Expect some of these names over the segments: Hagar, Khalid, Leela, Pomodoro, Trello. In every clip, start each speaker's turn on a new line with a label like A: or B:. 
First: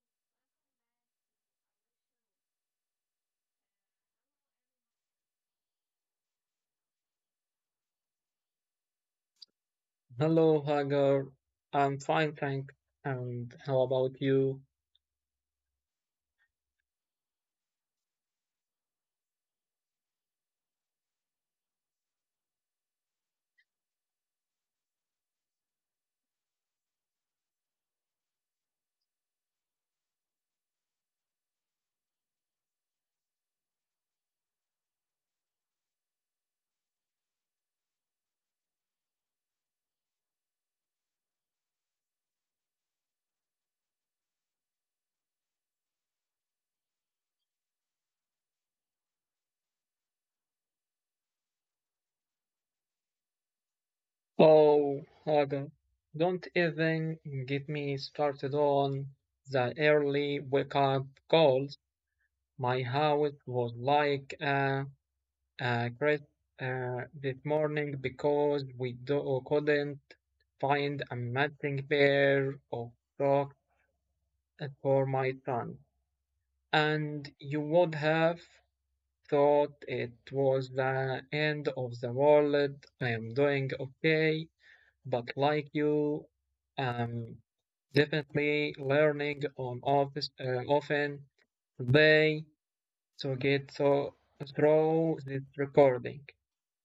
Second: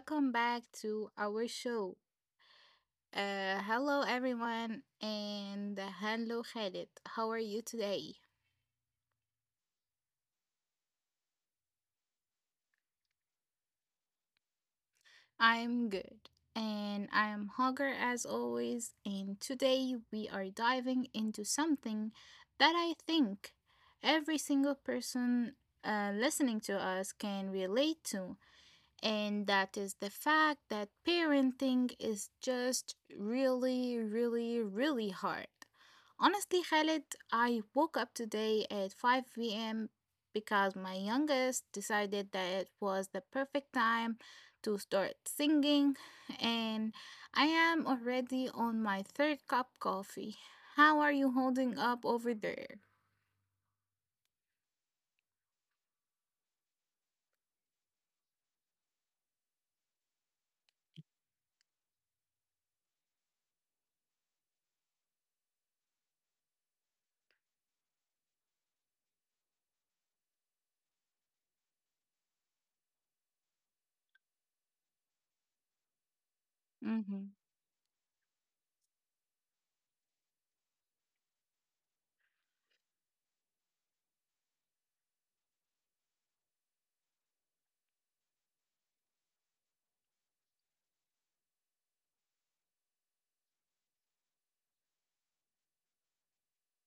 A: Welcome back to our show. Hello, everyone, and hello, Khalid. How are you today?
B: Hello, Hagar. I'm fine, thank. And how about you?
A: I'm good, and I'm hungry as always. And today we are diving into something that I think every single person listening to us can relate to, and that is the fact that parenting is just really, really, really hard. Honestly, Khalid, I woke up today at 5 p.m. because my youngest decided that it was the perfect time to start singing, and I am already on my third cup coffee. How are you holding up over there?
B: Oh, Hagar, don't even get me started on the early wake up calls. My house was like a crash this morning because couldn't find a matching pair of socks for my son.
A: Mm-hmm.
B: And you would have thought it was the end of the world. I am doing okay, but like you, I'm definitely learning on office often today to get so through this recording.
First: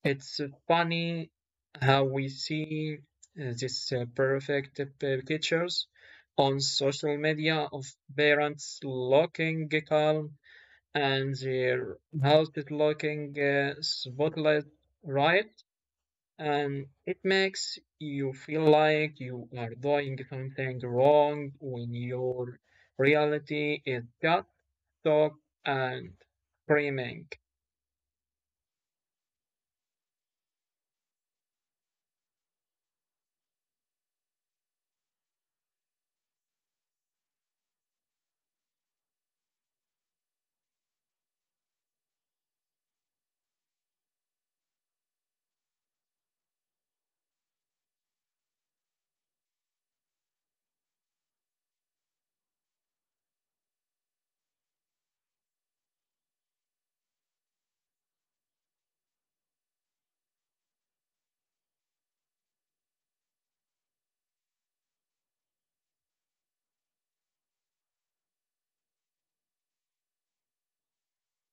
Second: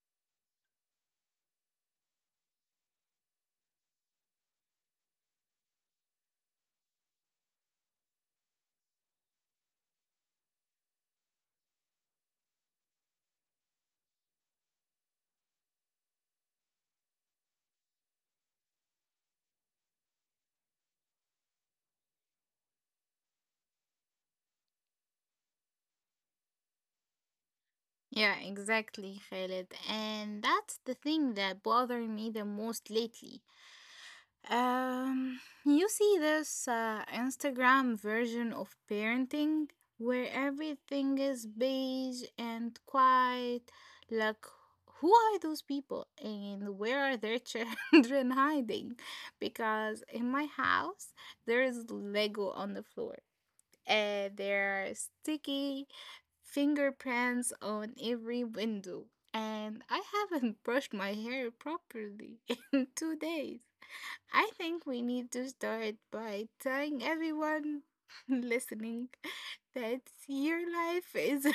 B: It's funny how we see this perfect pictures on social media of parents looking calm and their house is looking spotless, right? And it makes you feel like you are doing something wrong when your reality is just talk and screaming.
A: Yeah, exactly, Khalid. And that's the thing that bothered me the most lately. Um, you see this Instagram version of parenting where everything is beige and quiet. Like, who are those people and where are their children hiding? Because in my house, there is Lego on the floor. And there are sticky fingerprints on every window, and I haven't brushed my hair properly in 2 days. I think we need to start by telling everyone listening that your life is.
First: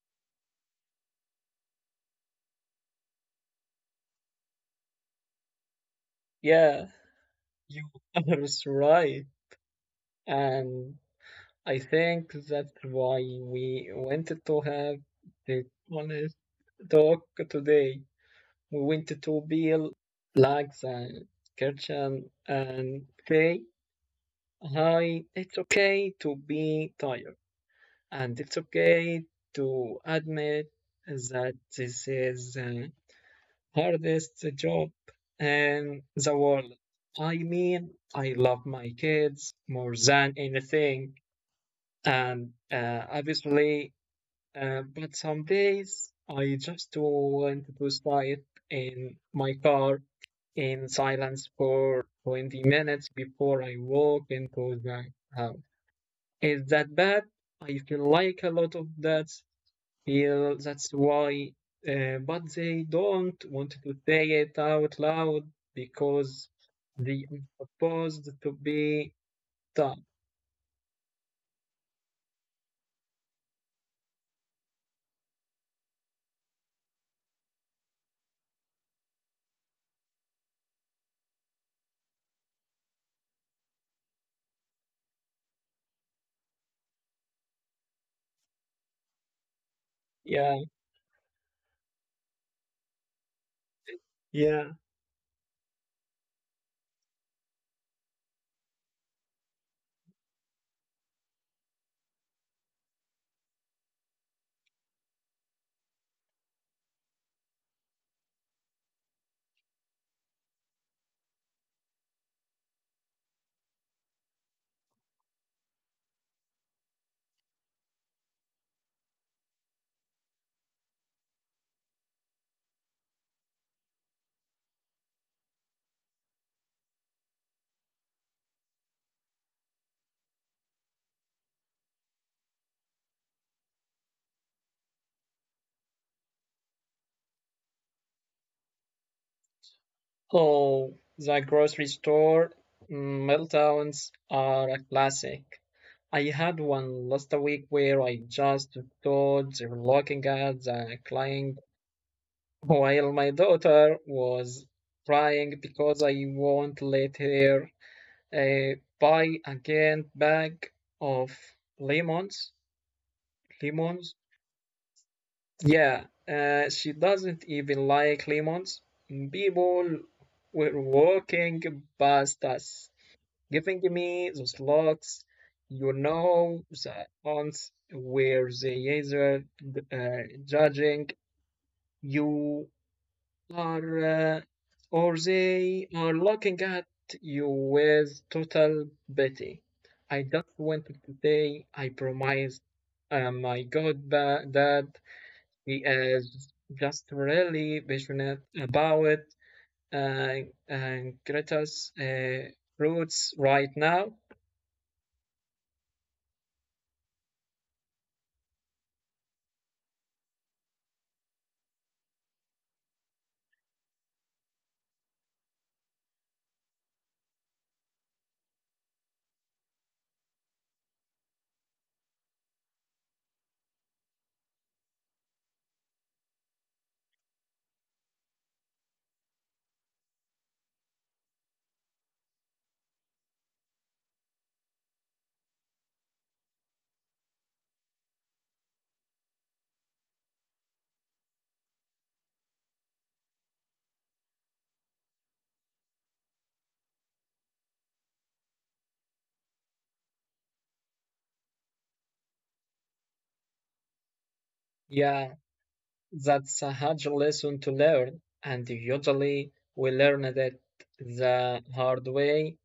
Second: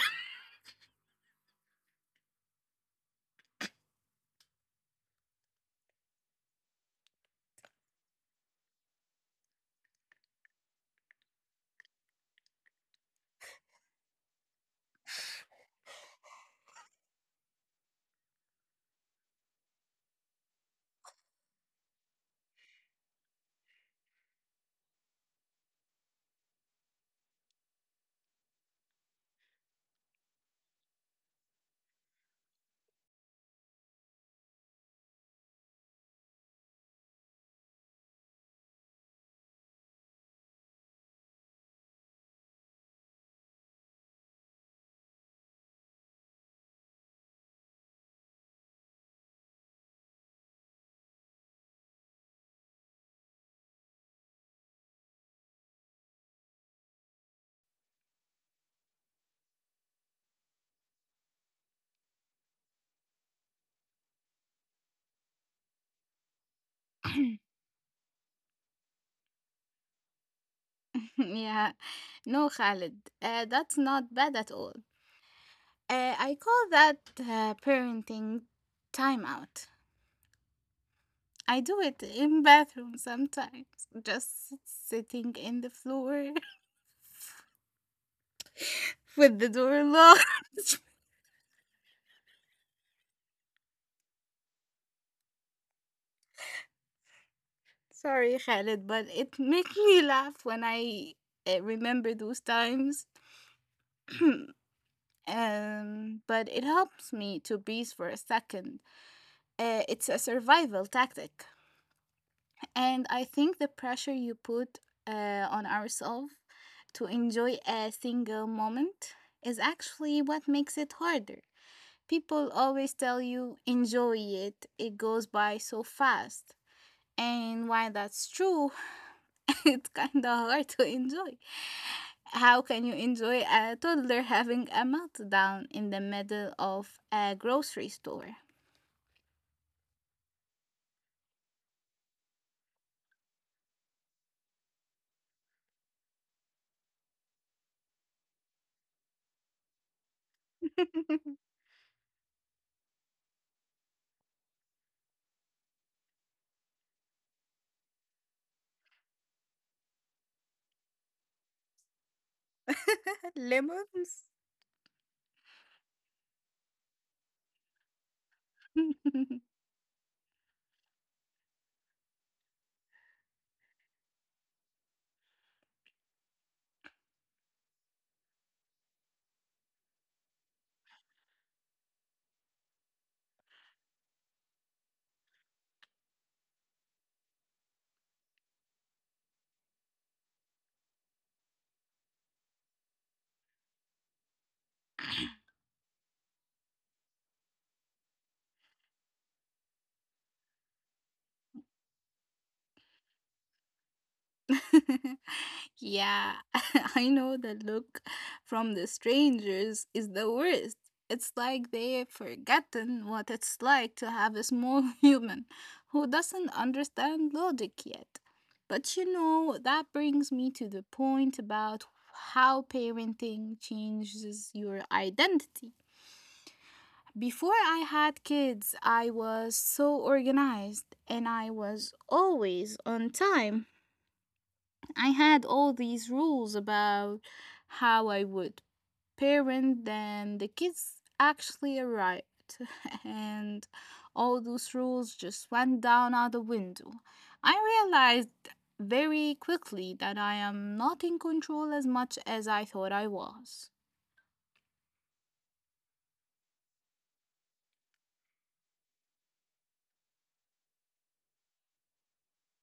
B: Yeah, you are right. And I think that's why we wanted to have this honest talk today. We went to Bill, Lags, and Kirchen, and say, hi, it's okay to be tired, and it's okay to admit that this is the hardest job in the world. I mean, I love my kids more than anything, and obviously, but some days I just want to sleep in my car in silence for 20 minutes before I walk into the house. Is that bad? I feel like a lot of that feel that's why, but they don't want to say it out loud because they are supposed to be tough.
A: Yeah, no, Khalid, that's not bad at all. I call that parenting timeout. I do it in bathroom sometimes, just sitting in the floor with the door
B: Yeah,
A: locked.
B: yeah.
A: Sorry, Khaled, but it makes me laugh when I remember those times. But it helps me to breathe for a second. It's a survival tactic, and I think the pressure you put on ourselves to enjoy a single moment is actually what makes it harder. People always tell you enjoy it, it goes by so fast. And while that's true, it's kinda hard to enjoy. How can you enjoy a toddler having a meltdown in the middle of a grocery store?
B: Oh, the grocery store meltdowns are a classic. I had one last week where I just stood there looking at the crying while my daughter was crying because I won't let her buy again bag of lemons. Lemons?
A: Lemons?
B: Yeah, she doesn't even like lemons. People were walking past us giving me those looks, you know, the ones where the user uh, judging you are, uh, or they are looking at you with total pity. I just wanted to say, I promised my god that he is just really passionate about uh, uh, Greta's roots right now.
A: Yeah, I know the look from the strangers is the worst. It's like they've forgotten what it's like to have a small human who doesn't understand logic yet. But you know, that brings me to the point about how parenting changes your identity. Before I had kids, I was so organized and I was always on time. I had all these rules about how I would parent, then the kids actually arrived, and all those rules just went down out the window. I realized very quickly that I am not in control as much as I thought I was.
B: Yeah, that's a hard lesson to learn, and usually we learn it the hard way.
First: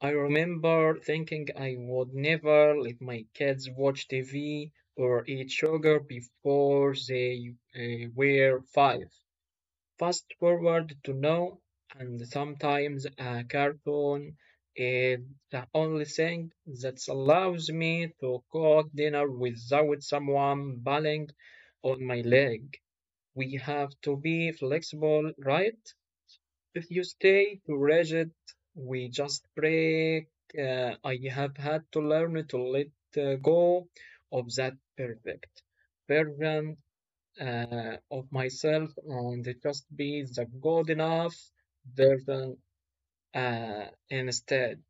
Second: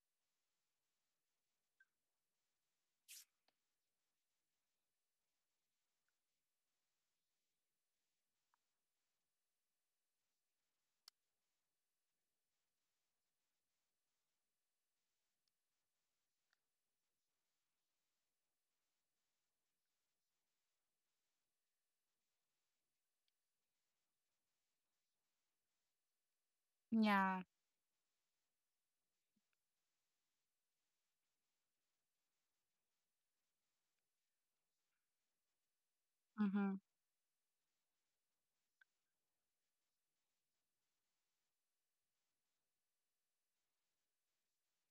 B: I remember thinking I would never let my kids watch TV or eat sugar before they were five. Fast forward to now, and sometimes a cartoon is the only thing that allows me to cook dinner without someone banging on my leg. We have to be flexible, right? If you
A: Yeah.
B: stay too rigid, we just break. I have had to learn to let go of that perfect
A: Mm-hmm.
B: version of myself and just be the good enough version instead.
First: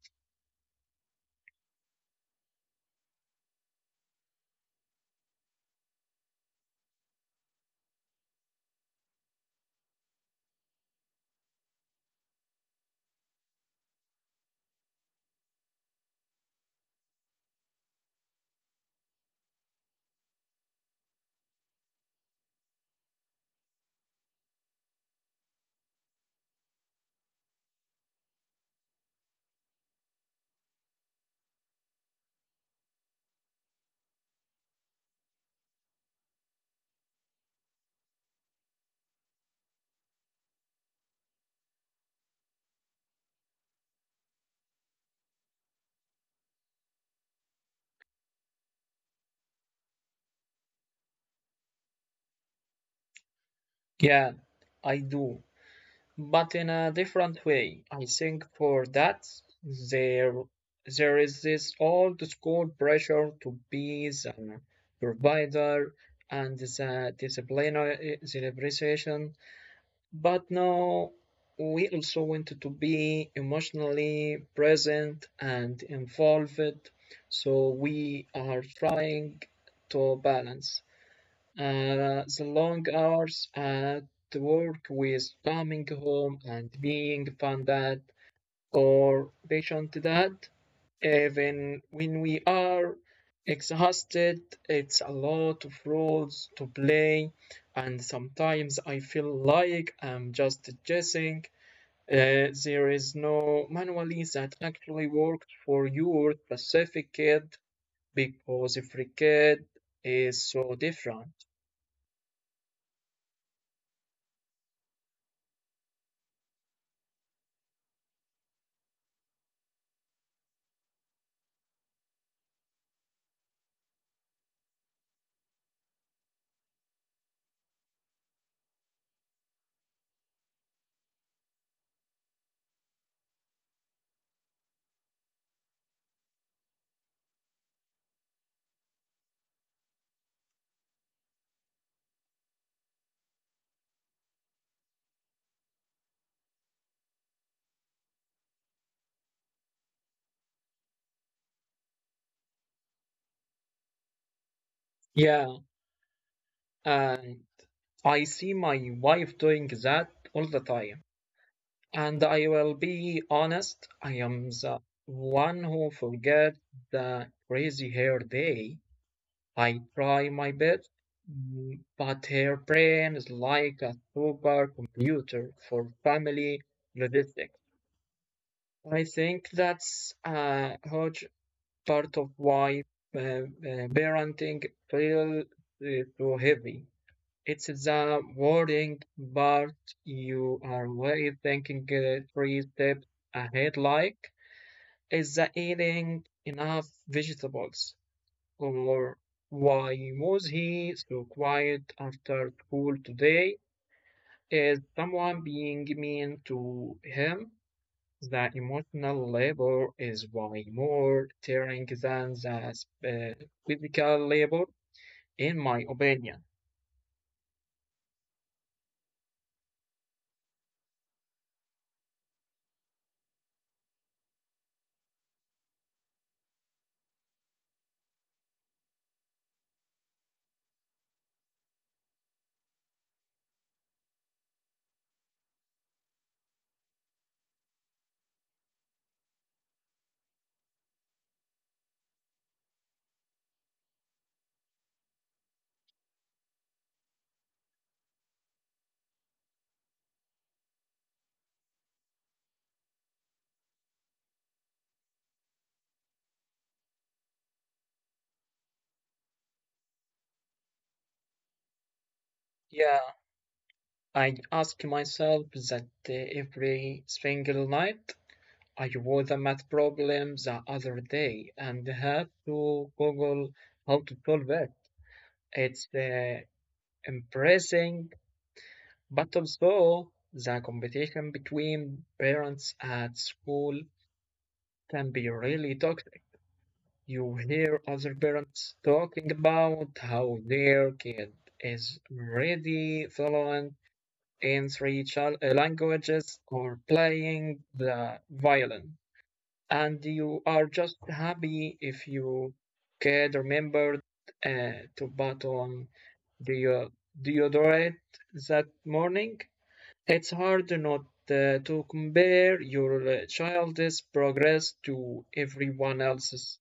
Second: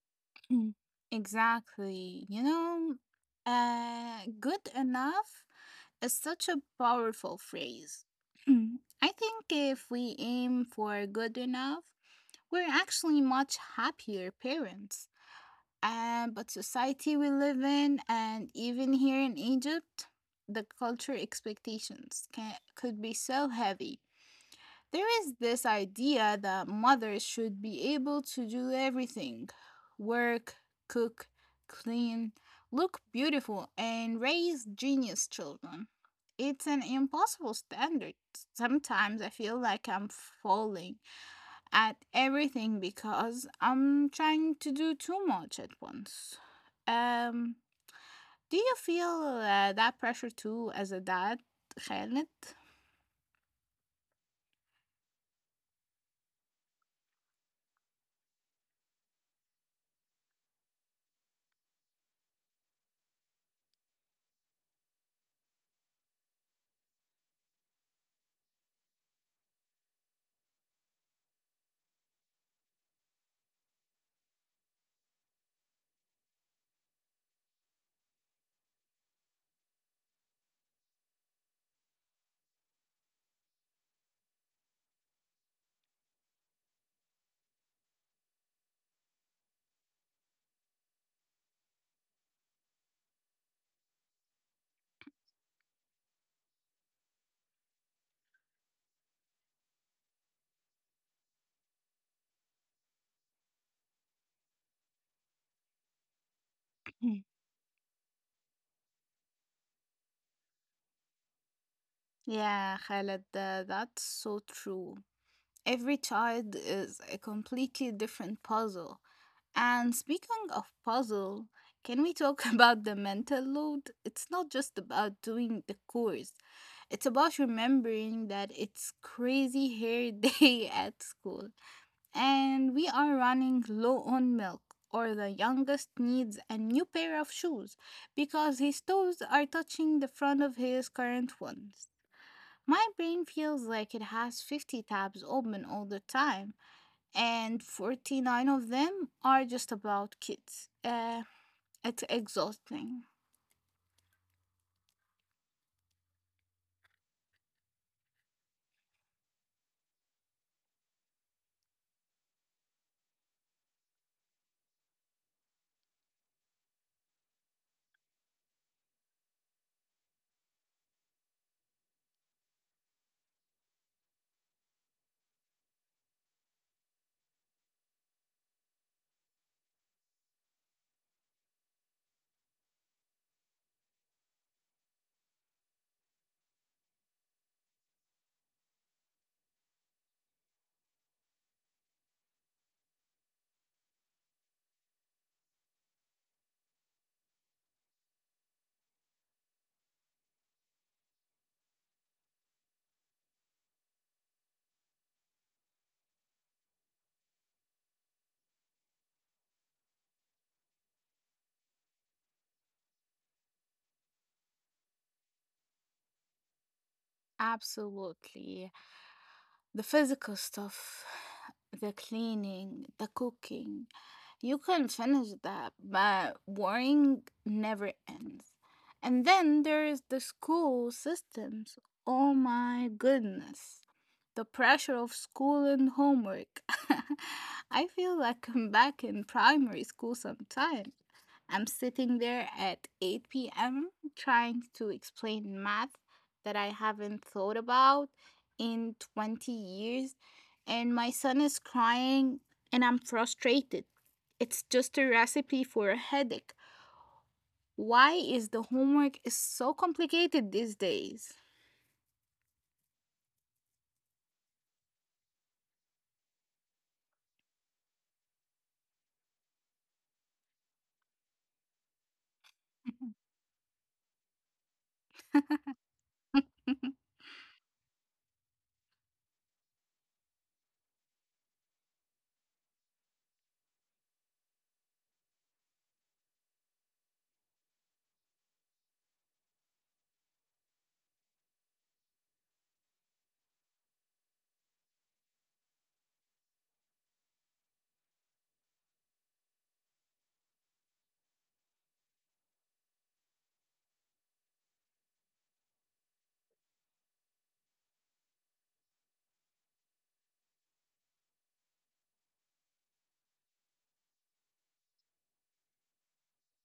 A: Exactly. You know, good enough is such a powerful phrase. Hmm, I think if we aim for good enough, we're actually much happier parents. And but society we live in, and even here in Egypt, the culture expectations can, could be so heavy. There is this idea that mothers should be able to do everything: work, cook, clean, look beautiful, and raise genius children. It's an impossible standard. Sometimes I feel like I'm falling at everything because I'm trying to do too much at once. Um, do you feel that pressure too as a dad, Khaled?
B: Yeah, I do, but in a different way. I think for that there there is this old school pressure to be the provider and the disciplinary celebration. But now we also want to be emotionally present and involved, so we are trying to balance. The long hours at work with coming home and being fun dad or patient dad, even when we are exhausted, it's a lot of roles to play, and sometimes I feel like I'm just guessing. There is no manually that actually works for your specific kid because every kid is so different.
A: Yeah, Khaled, that's so true. Every child is a completely different puzzle. And speaking of puzzle, can we talk about the mental load? It's not just about doing the course. It's about remembering that it's crazy hair day at school, and we are running low on milk, or the youngest needs a new pair of shoes because his toes are touching the front of his current ones. My brain feels like it has 50 tabs open all the time, and 49 of them are just about kids. It's exhausting.
B: Yeah, and I see my wife doing that all the time. And I will be honest, I am the one who forget the crazy hair day. I try my best, but her brain is like a supercomputer for family logistics. I think that's a huge part of why uh, uh, parenting feels so heavy. It's the worrying part you are way thinking three steps ahead like, is the eating enough vegetables? Or why was he so quiet after school today? Is someone being mean to him? The emotional labor is way more tiring than the uh, physical labor, in my opinion.
A: Absolutely. The physical stuff, the cleaning, the cooking, you can finish that, but worrying never ends. And then there is the school systems. Oh my goodness. The pressure of school and homework. I feel like I'm back in primary school sometime. I'm sitting there at 8 p.m. trying to explain math that I haven't thought about in 20 years, and my son is crying, and I'm frustrated. It's just a recipe for a headache. Why is the homework is so complicated these days?
B: Yeah, I ask myself that every single night. I wrote the math problem the other day and had to Google how to solve it. It's impressing, but also the competition between parents at school can be really toxic. You hear other parents talking about how their kid is already following in three languages or playing the violin. And you are just happy if you could remember to put on the deodorant that morning. It's hard not to compare your child's progress to everyone else's,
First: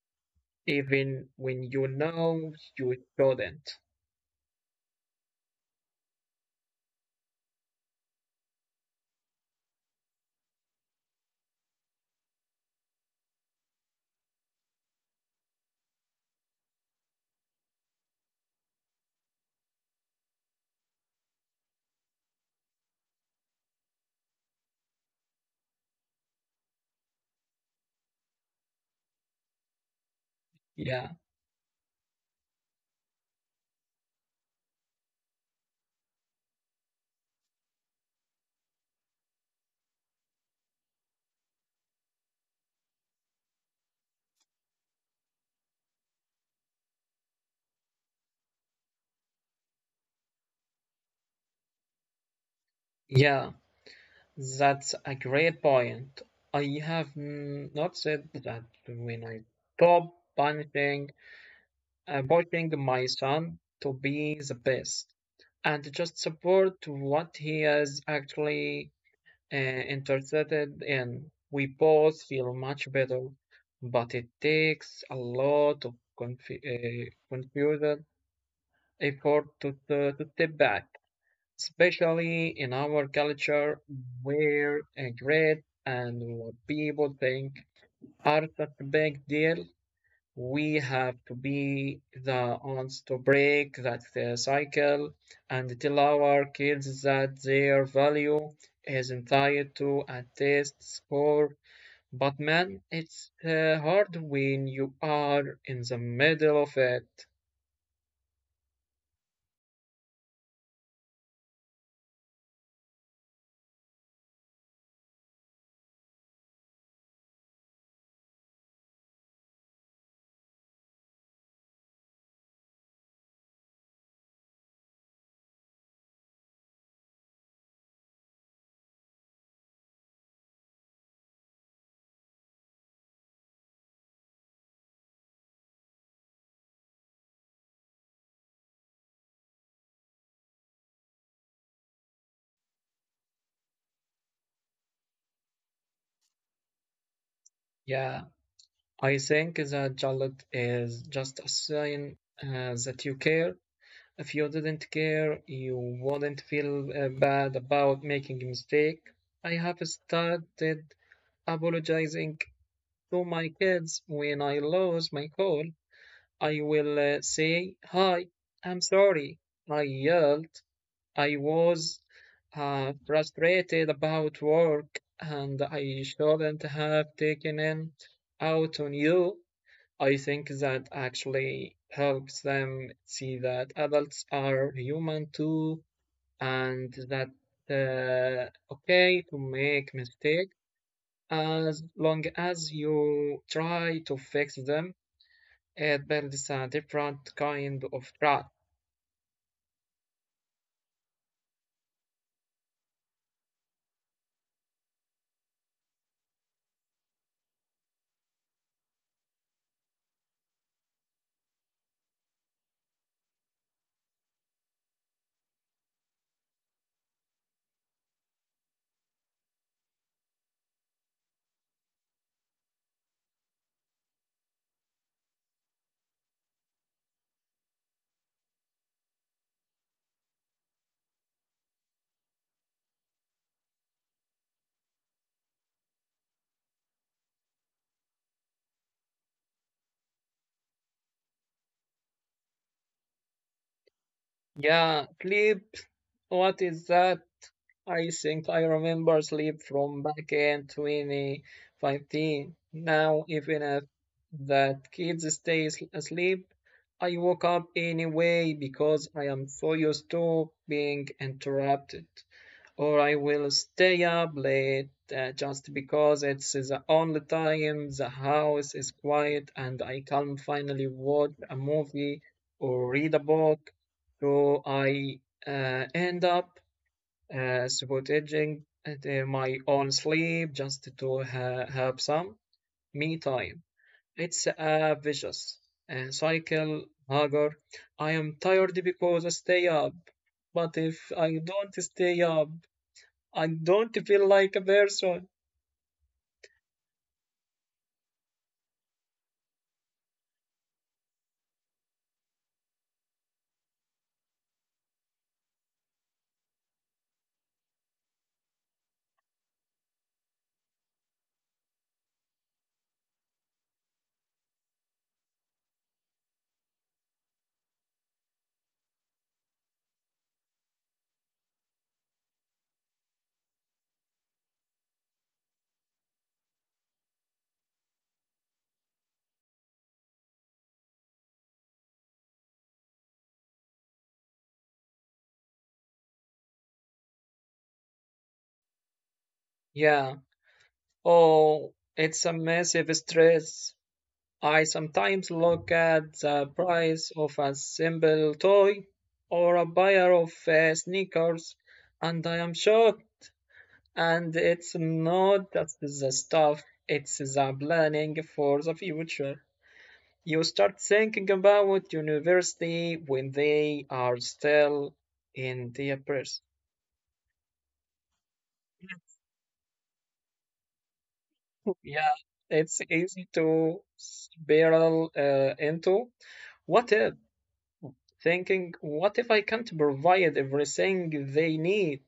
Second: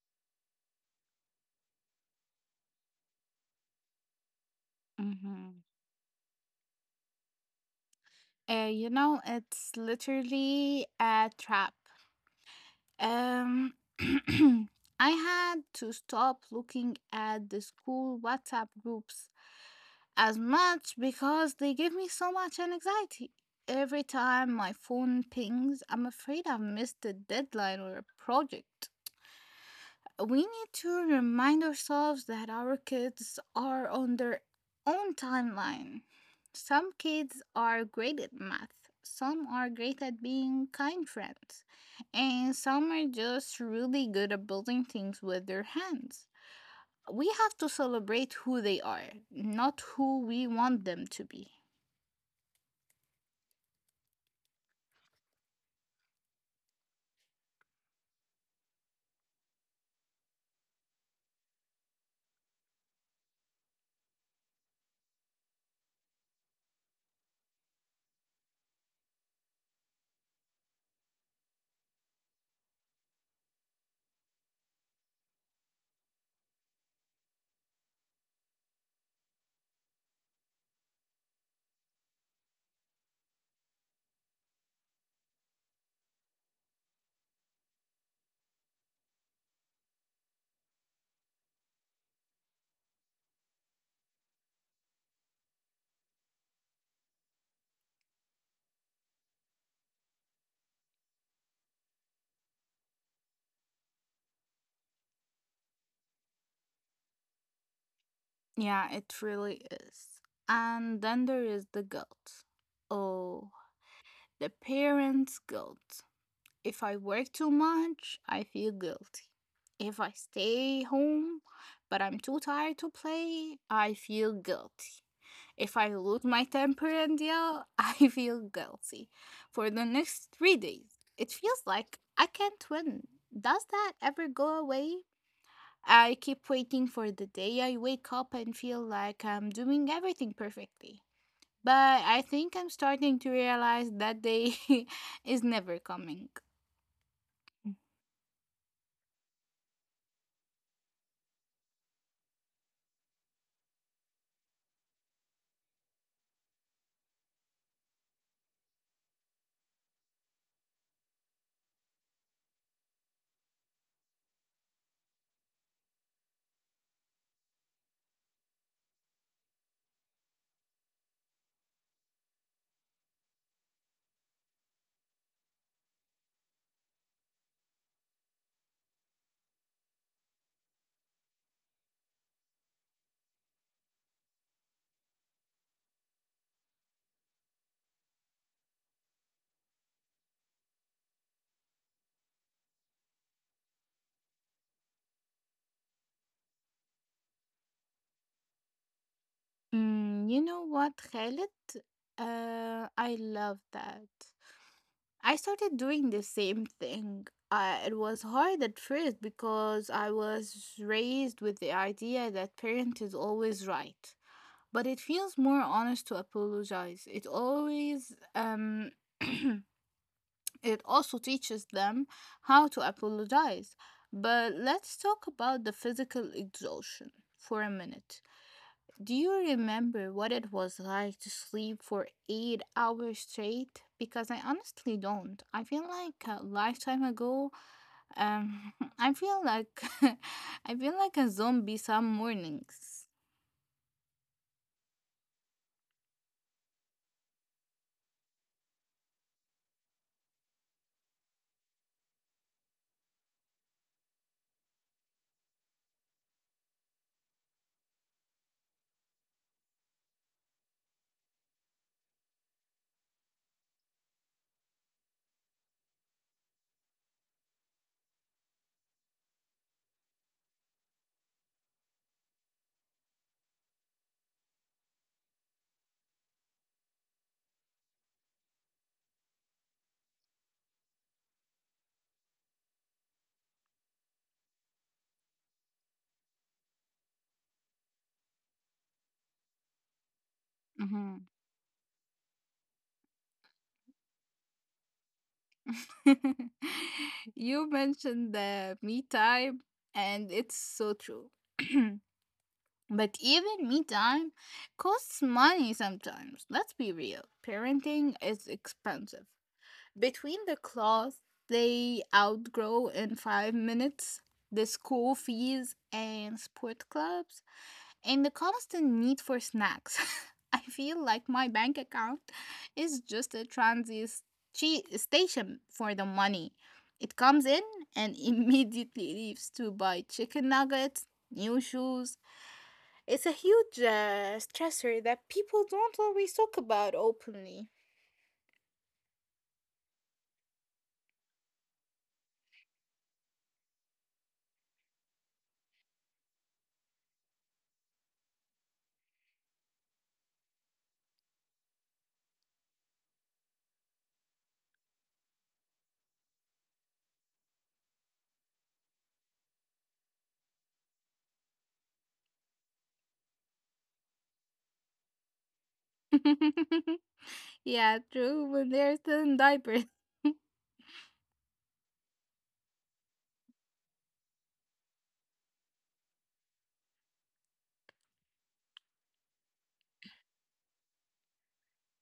B: even when you know you shouldn't.
A: Mhm. You know, it's literally a trap. Um, I had to stop looking at the school WhatsApp groups as much because they give me so much anxiety. Every time my phone pings, I'm afraid I've missed a deadline or a project. We need to
B: Yeah,
A: remind ourselves that our kids are on their own timeline. Some kids are great at math, some are great at being kind friends, and some are just really good at building things with their hands. We have to celebrate who they are, not who we want them to be.
B: yeah. That's a great point. I have noticed that when I stop punishing, pushing my son to be the best and just support what he is actually uh, interested in, we both feel much better. But it takes a lot of confused effort to step back, especially in our culture where a grade and what people think are such a big deal. We have to be the ones to break that cycle and tell our kids that their value isn't tied to a test score. But man, it's hard when you are in the middle of it.
A: Yeah, it really is. And then there is the guilt. Oh, the parents' guilt. If I work too much, I feel guilty. If I stay home but I'm too tired to play, I feel guilty. If I lose my temper and yell, I feel guilty for the next 3 days. It feels like I can't win. Does that ever go away? I keep waiting for the day I wake up and feel like I'm doing everything perfectly. But I think I'm starting to realize that day is never coming.
B: Yeah. I think that Charlotte is just a sign that you care. If you didn't care, you wouldn't feel bad about making a mistake. I have started apologizing to my kids when I lose my call. I will say, hi, I'm sorry. I yelled. I was frustrated about work and I shouldn't have taken it out on you. I think that actually helps them see that adults are human too, and that okay to make mistakes as long as you try to fix them. It builds a different kind of trust.
A: Mm, you know what, Khaled? I love that. I started doing the same thing. It was hard at first because I was raised with the idea that parent is always right. But it feels more honest to apologize. It always it also teaches them how to apologize. But let's talk about the physical exhaustion for a minute. Do you remember what it was like to sleep for 8 hours straight? Because I honestly don't. I feel like a lifetime ago. Um, I feel like I feel like a zombie some mornings.
B: Yeah, sleep. What is that? I think I remember sleep from back in 2015. Now, even if that kids asleep, I woke up anyway because I am so used to being interrupted, or I will stay up late just because it's the only time the house is quiet and I can finally watch a movie or read a book. So I end up sabotaging my own sleep just to have some me time. It's a vicious cycle, Hagar. I am tired because I stay up, but if
A: Mhm.
B: I don't stay up, I don't feel like a person.
A: You mentioned the me time, and it's so true. But even me time costs money sometimes. Let's be real. Parenting is expensive. Between the clothes they outgrow in 5 minutes, the school fees and sport clubs, and the constant need for snacks. I feel like my bank account is just a transit station for the money. It comes in and immediately leaves to buy chicken nuggets, new shoes. It's a huge stressor that people don't always talk about openly.
B: Yeah. Oh, it's a massive stress. I sometimes look at the price of a simple toy or a pair of sneakers and I am shocked. And it's not just the stuff, it's the planning for the future. You start thinking about university when they are still in their press.
A: Yeah, true, when they're still in diapers.
B: Yeah, it's easy to spiral into what if thinking, what if I can't provide everything they need?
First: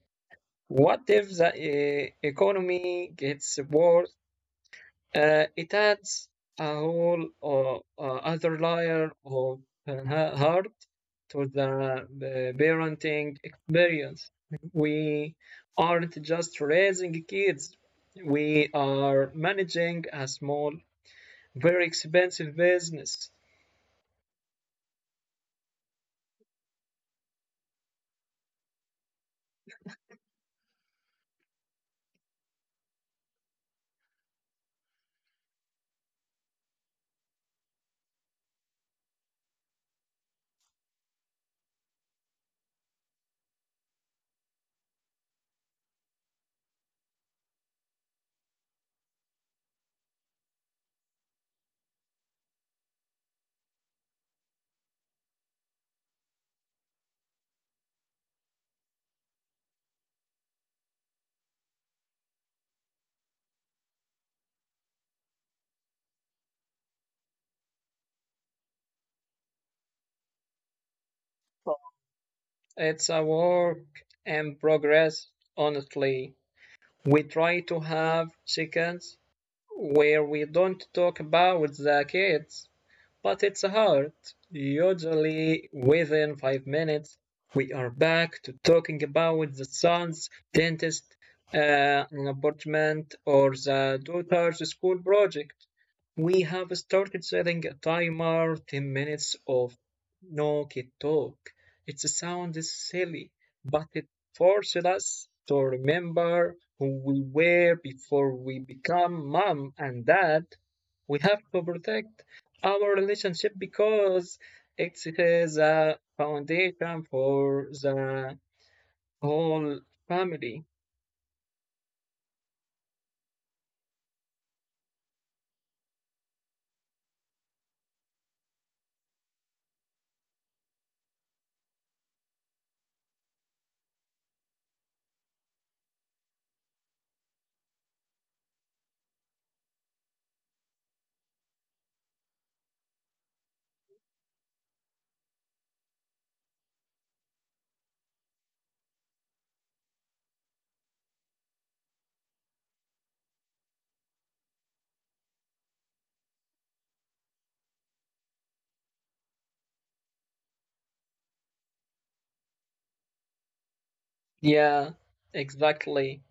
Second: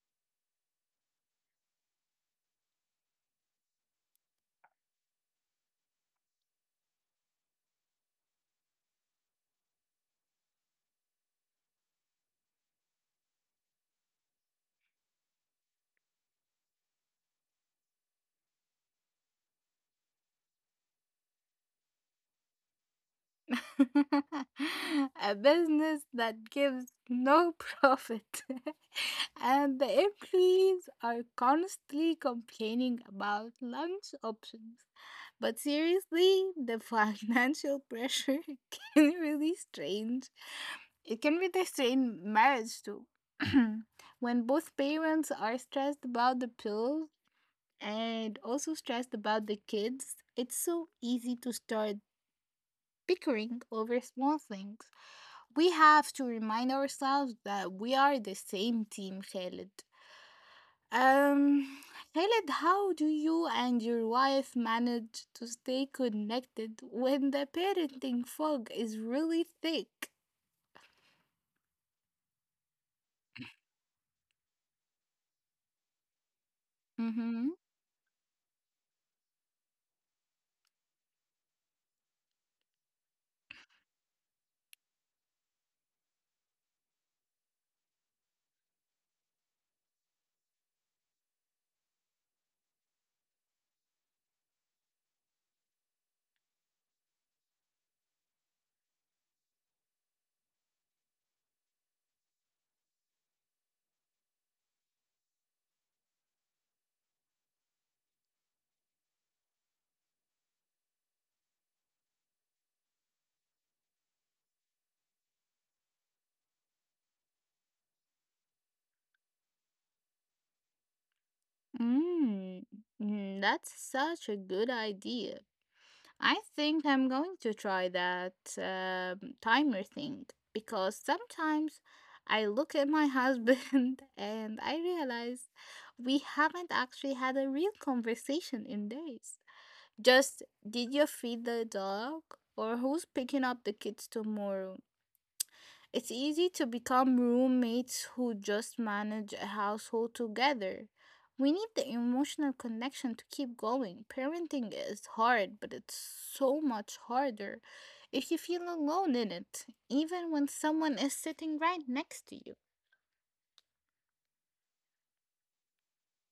B: What if the economy gets worse? It adds a whole other layer of heart to the parenting experience. We aren't just raising kids, we are managing a small, very expensive business.
A: A business that gives no profit and the employees are constantly complaining about lunch options, but seriously the financial pressure can really strange. It can be the same marriage too. When both parents are stressed about the bills and also stressed about the kids, it's so easy to start bickering over small things. We have to remind ourselves that we are the same team, Khaled. Um, Khaled, how do you and your wife manage to stay connected when the parenting fog is really thick?
B: It's a work in progress, honestly. We
A: Mm-hmm.
B: try to have chickens where we don't talk about the kids, but it's hard. Usually within 5 minutes, we are back to talking about the son's dentist an apartment or the daughter's school project. We have started setting a timer, 10 minutes of no kid talk. It sounds silly, but it forces us to remember who we were before we become mom and dad. We have to protect our relationship because it is a foundation for the whole family.
A: Mm, mm, that's such a good idea. I think I'm going to try that timer thing because sometimes I look at my husband and I realize we haven't actually had a real conversation in days. Just, did you feed the dog? Or who's picking up the kids tomorrow? It's easy to become roommates who just manage a household together. We need the emotional connection to keep going. Parenting is hard, but it's so much harder if you feel alone in it, even when someone is sitting right next to you.
B: Yeah, exactly.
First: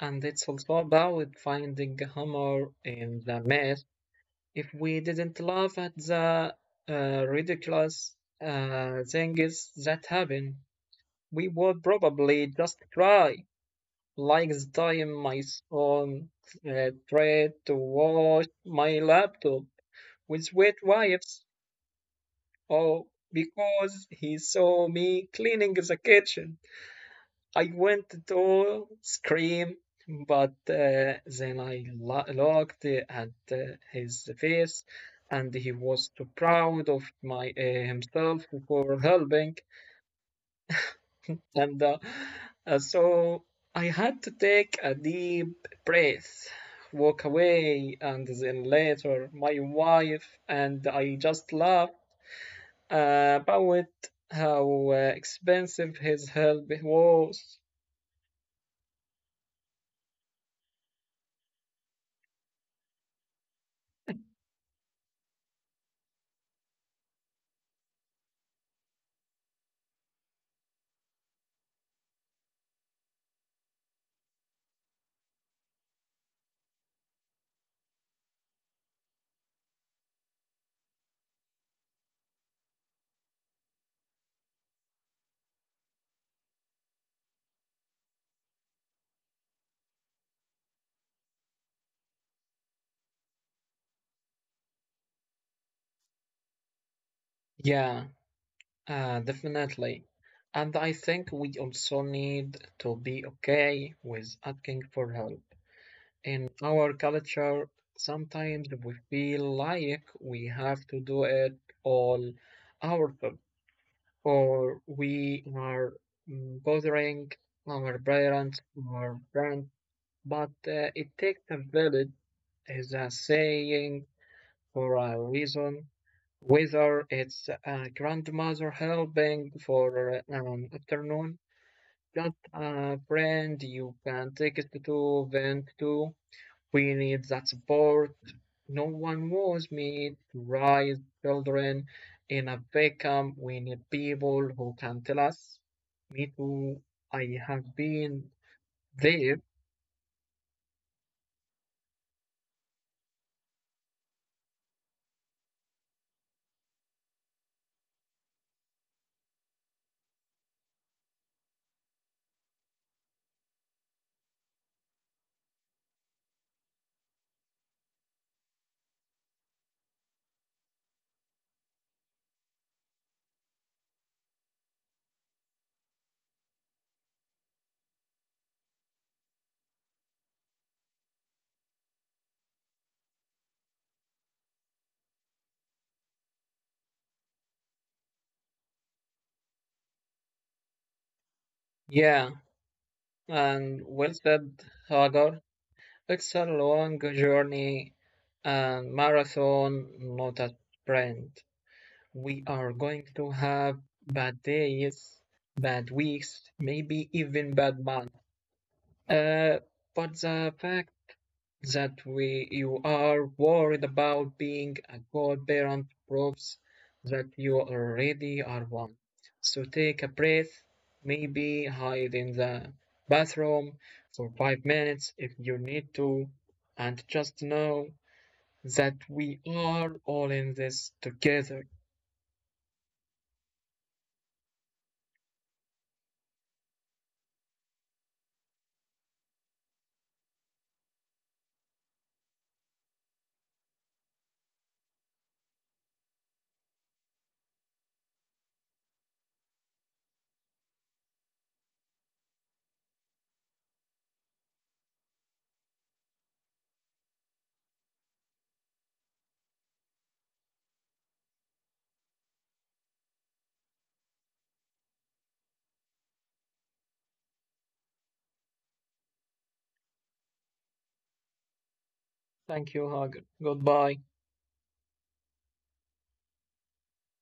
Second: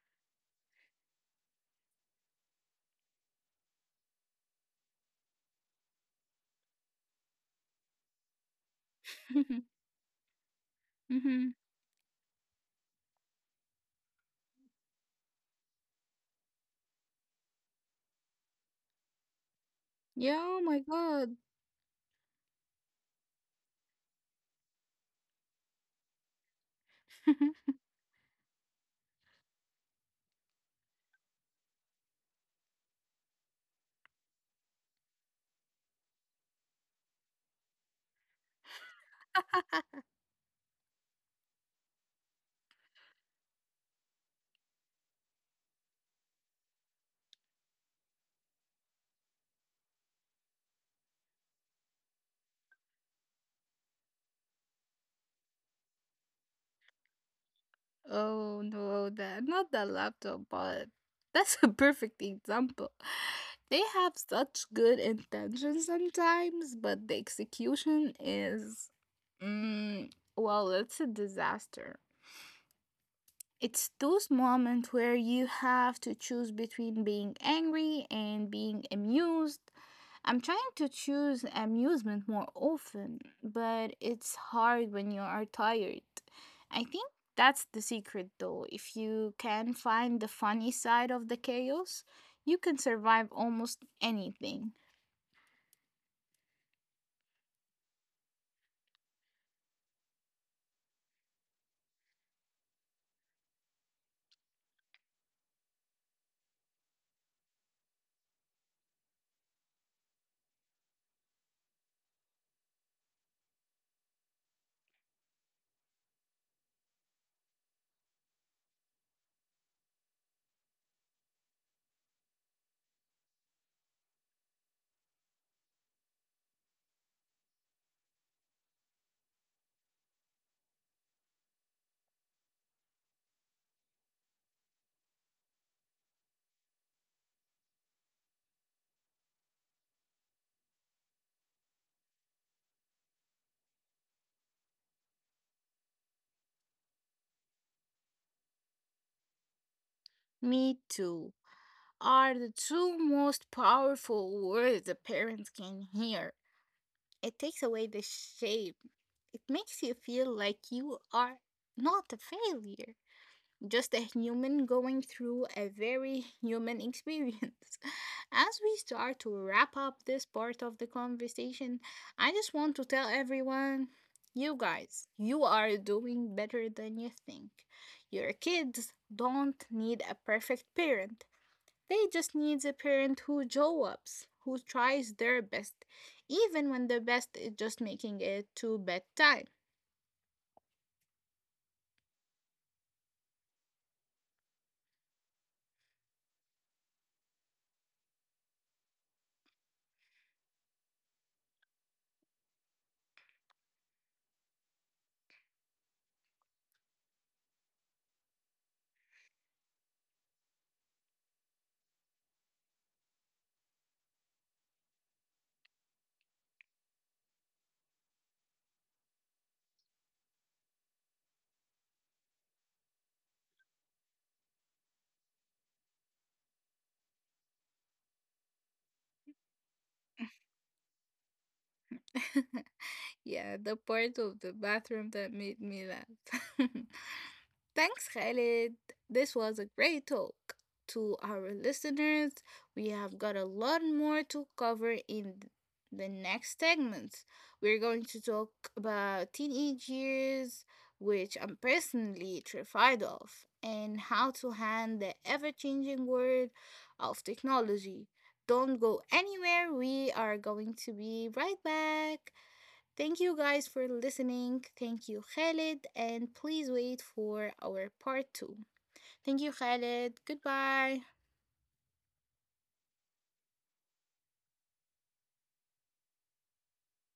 B: And it's also about finding humor in the mess. If we didn't laugh at the ridiculous things that happen, we
A: Mhm.
B: would probably just cry. Like the time my son tried to wash my laptop
A: Yeah,
B: with
A: oh
B: wet
A: my god.
B: wipes, oh, because he saw me cleaning the kitchen. I went to scream, but then I looked at his face, and he was too proud of my himself for helping, and so I had to take a deep breath, walk away, and then later my wife and I just laughed about how expensive his help was.
A: Oh no, that not that laptop, but that's a perfect example. They have such good intentions sometimes, but the execution is, mm, well, it's a disaster. It's those moments where you have to choose between being angry and being amused. I'm trying to choose amusement more often, but it's hard when you are tired. I think that's the secret though. If you can find the funny side of the chaos, you can survive almost anything.
B: Yeah, definitely. And I think we also need to be okay with asking for help. In our culture, sometimes we feel like we have to do it all ourselves, or we are bothering our parents or friends. But it takes a village, is a saying for a reason, whether it's a grandmother helping for an afternoon, just a friend you can take it to vent to. We need that support. No one was made to raise children in a vacuum. We need people who can tell us, me too. I have been there.
A: Me too are the two most powerful words a parent can hear. It takes away the shame. It makes you feel like you are not a failure, just a human going through a very human experience. As we start to wrap up this part of the conversation, I just want to tell everyone, you guys, you are doing better than you think. Your kids don't need a perfect parent, they just needs a parent who show ups, who tries their best, even when the best is just making it to bedtime.
B: Yeah, and well said, Hagar. It's a long journey and marathon, not a sprint. We are going to have bad days, bad weeks, maybe even bad months. Uh, but the fact that we you are worried about being a good parent proves that you already are one. So take a breath, maybe hide in the bathroom for 5 minutes if you need to, and just know that we are all in this together.
A: Yeah, the part of the bathroom that made me laugh. Thanks, Khalid. This was a great talk. To our listeners, we have got a lot more to cover in the next segments. We're going to talk about teenage years, which I'm personally terrified of, and how to handle the ever changing world of technology. Don't go anywhere, we are going to be right back. Thank you guys for listening. Thank you, Khalid, and please wait for our part two. Thank you, Khalid. Goodbye.
B: Thank you, Hagar. Goodbye.